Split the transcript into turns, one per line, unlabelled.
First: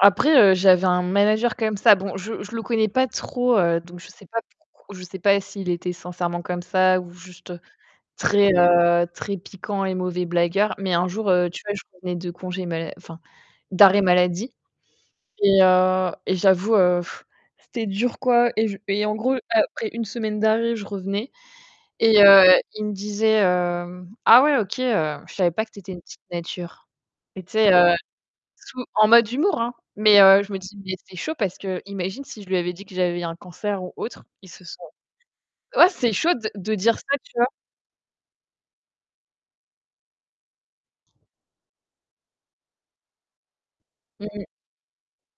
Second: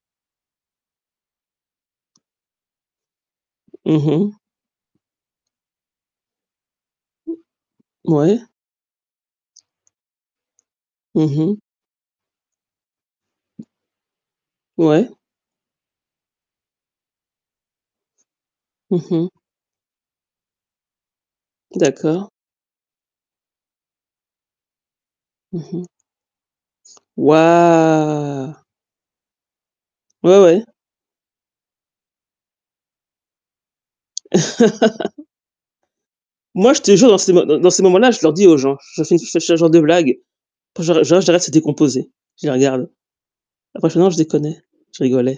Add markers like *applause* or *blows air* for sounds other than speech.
Après, heu, j'avais un manager comme ça. Bon, je je le connais pas trop, heu, donc
Mmh
je sais
mh.
pas pourquoi je sais pas s'il était sincèrement comme ça ou juste
Ouais.
très, heu, très piquant et mauvais blagueur. Mais un jour,
Mmh
heu,
mh.
tu vois, je revenais de congés mal enfin, d'arrêt maladie
Ouais.
et heu et j'avoue, heu, *blows air* c'était dur quoi et je
Mmh
et en
mh.
gros, après une semaine d'arrêt, je revenais et
D'accord.
heu, il me disait, hem: «Ah ouais OK, heu, je savais
Mmh
pas que tu
mh.
étais une petite nature». Mais tu sais,
Wouah!
sous en mode humour hein, mais,
Ouais,
heu, je me
ouais.
dis, mais c'est chaud, parce qu'imagine si je lui avais dit que j'avais un cancer ou autre il se sent
*laughs*
ouais, c'est chaud de
Moi,
de
je
dire
te jure
ça,
dans ces
tu
m
vois?
dan dans ces moments-là, je leur dis aux gens, je je *unintelligible* ce genre de blague, j'a j'ar *unintelligible* s'est décomposé, je les regarde. Après je dis: «Non, je
Mmh mh.
déconnais, je rigolais».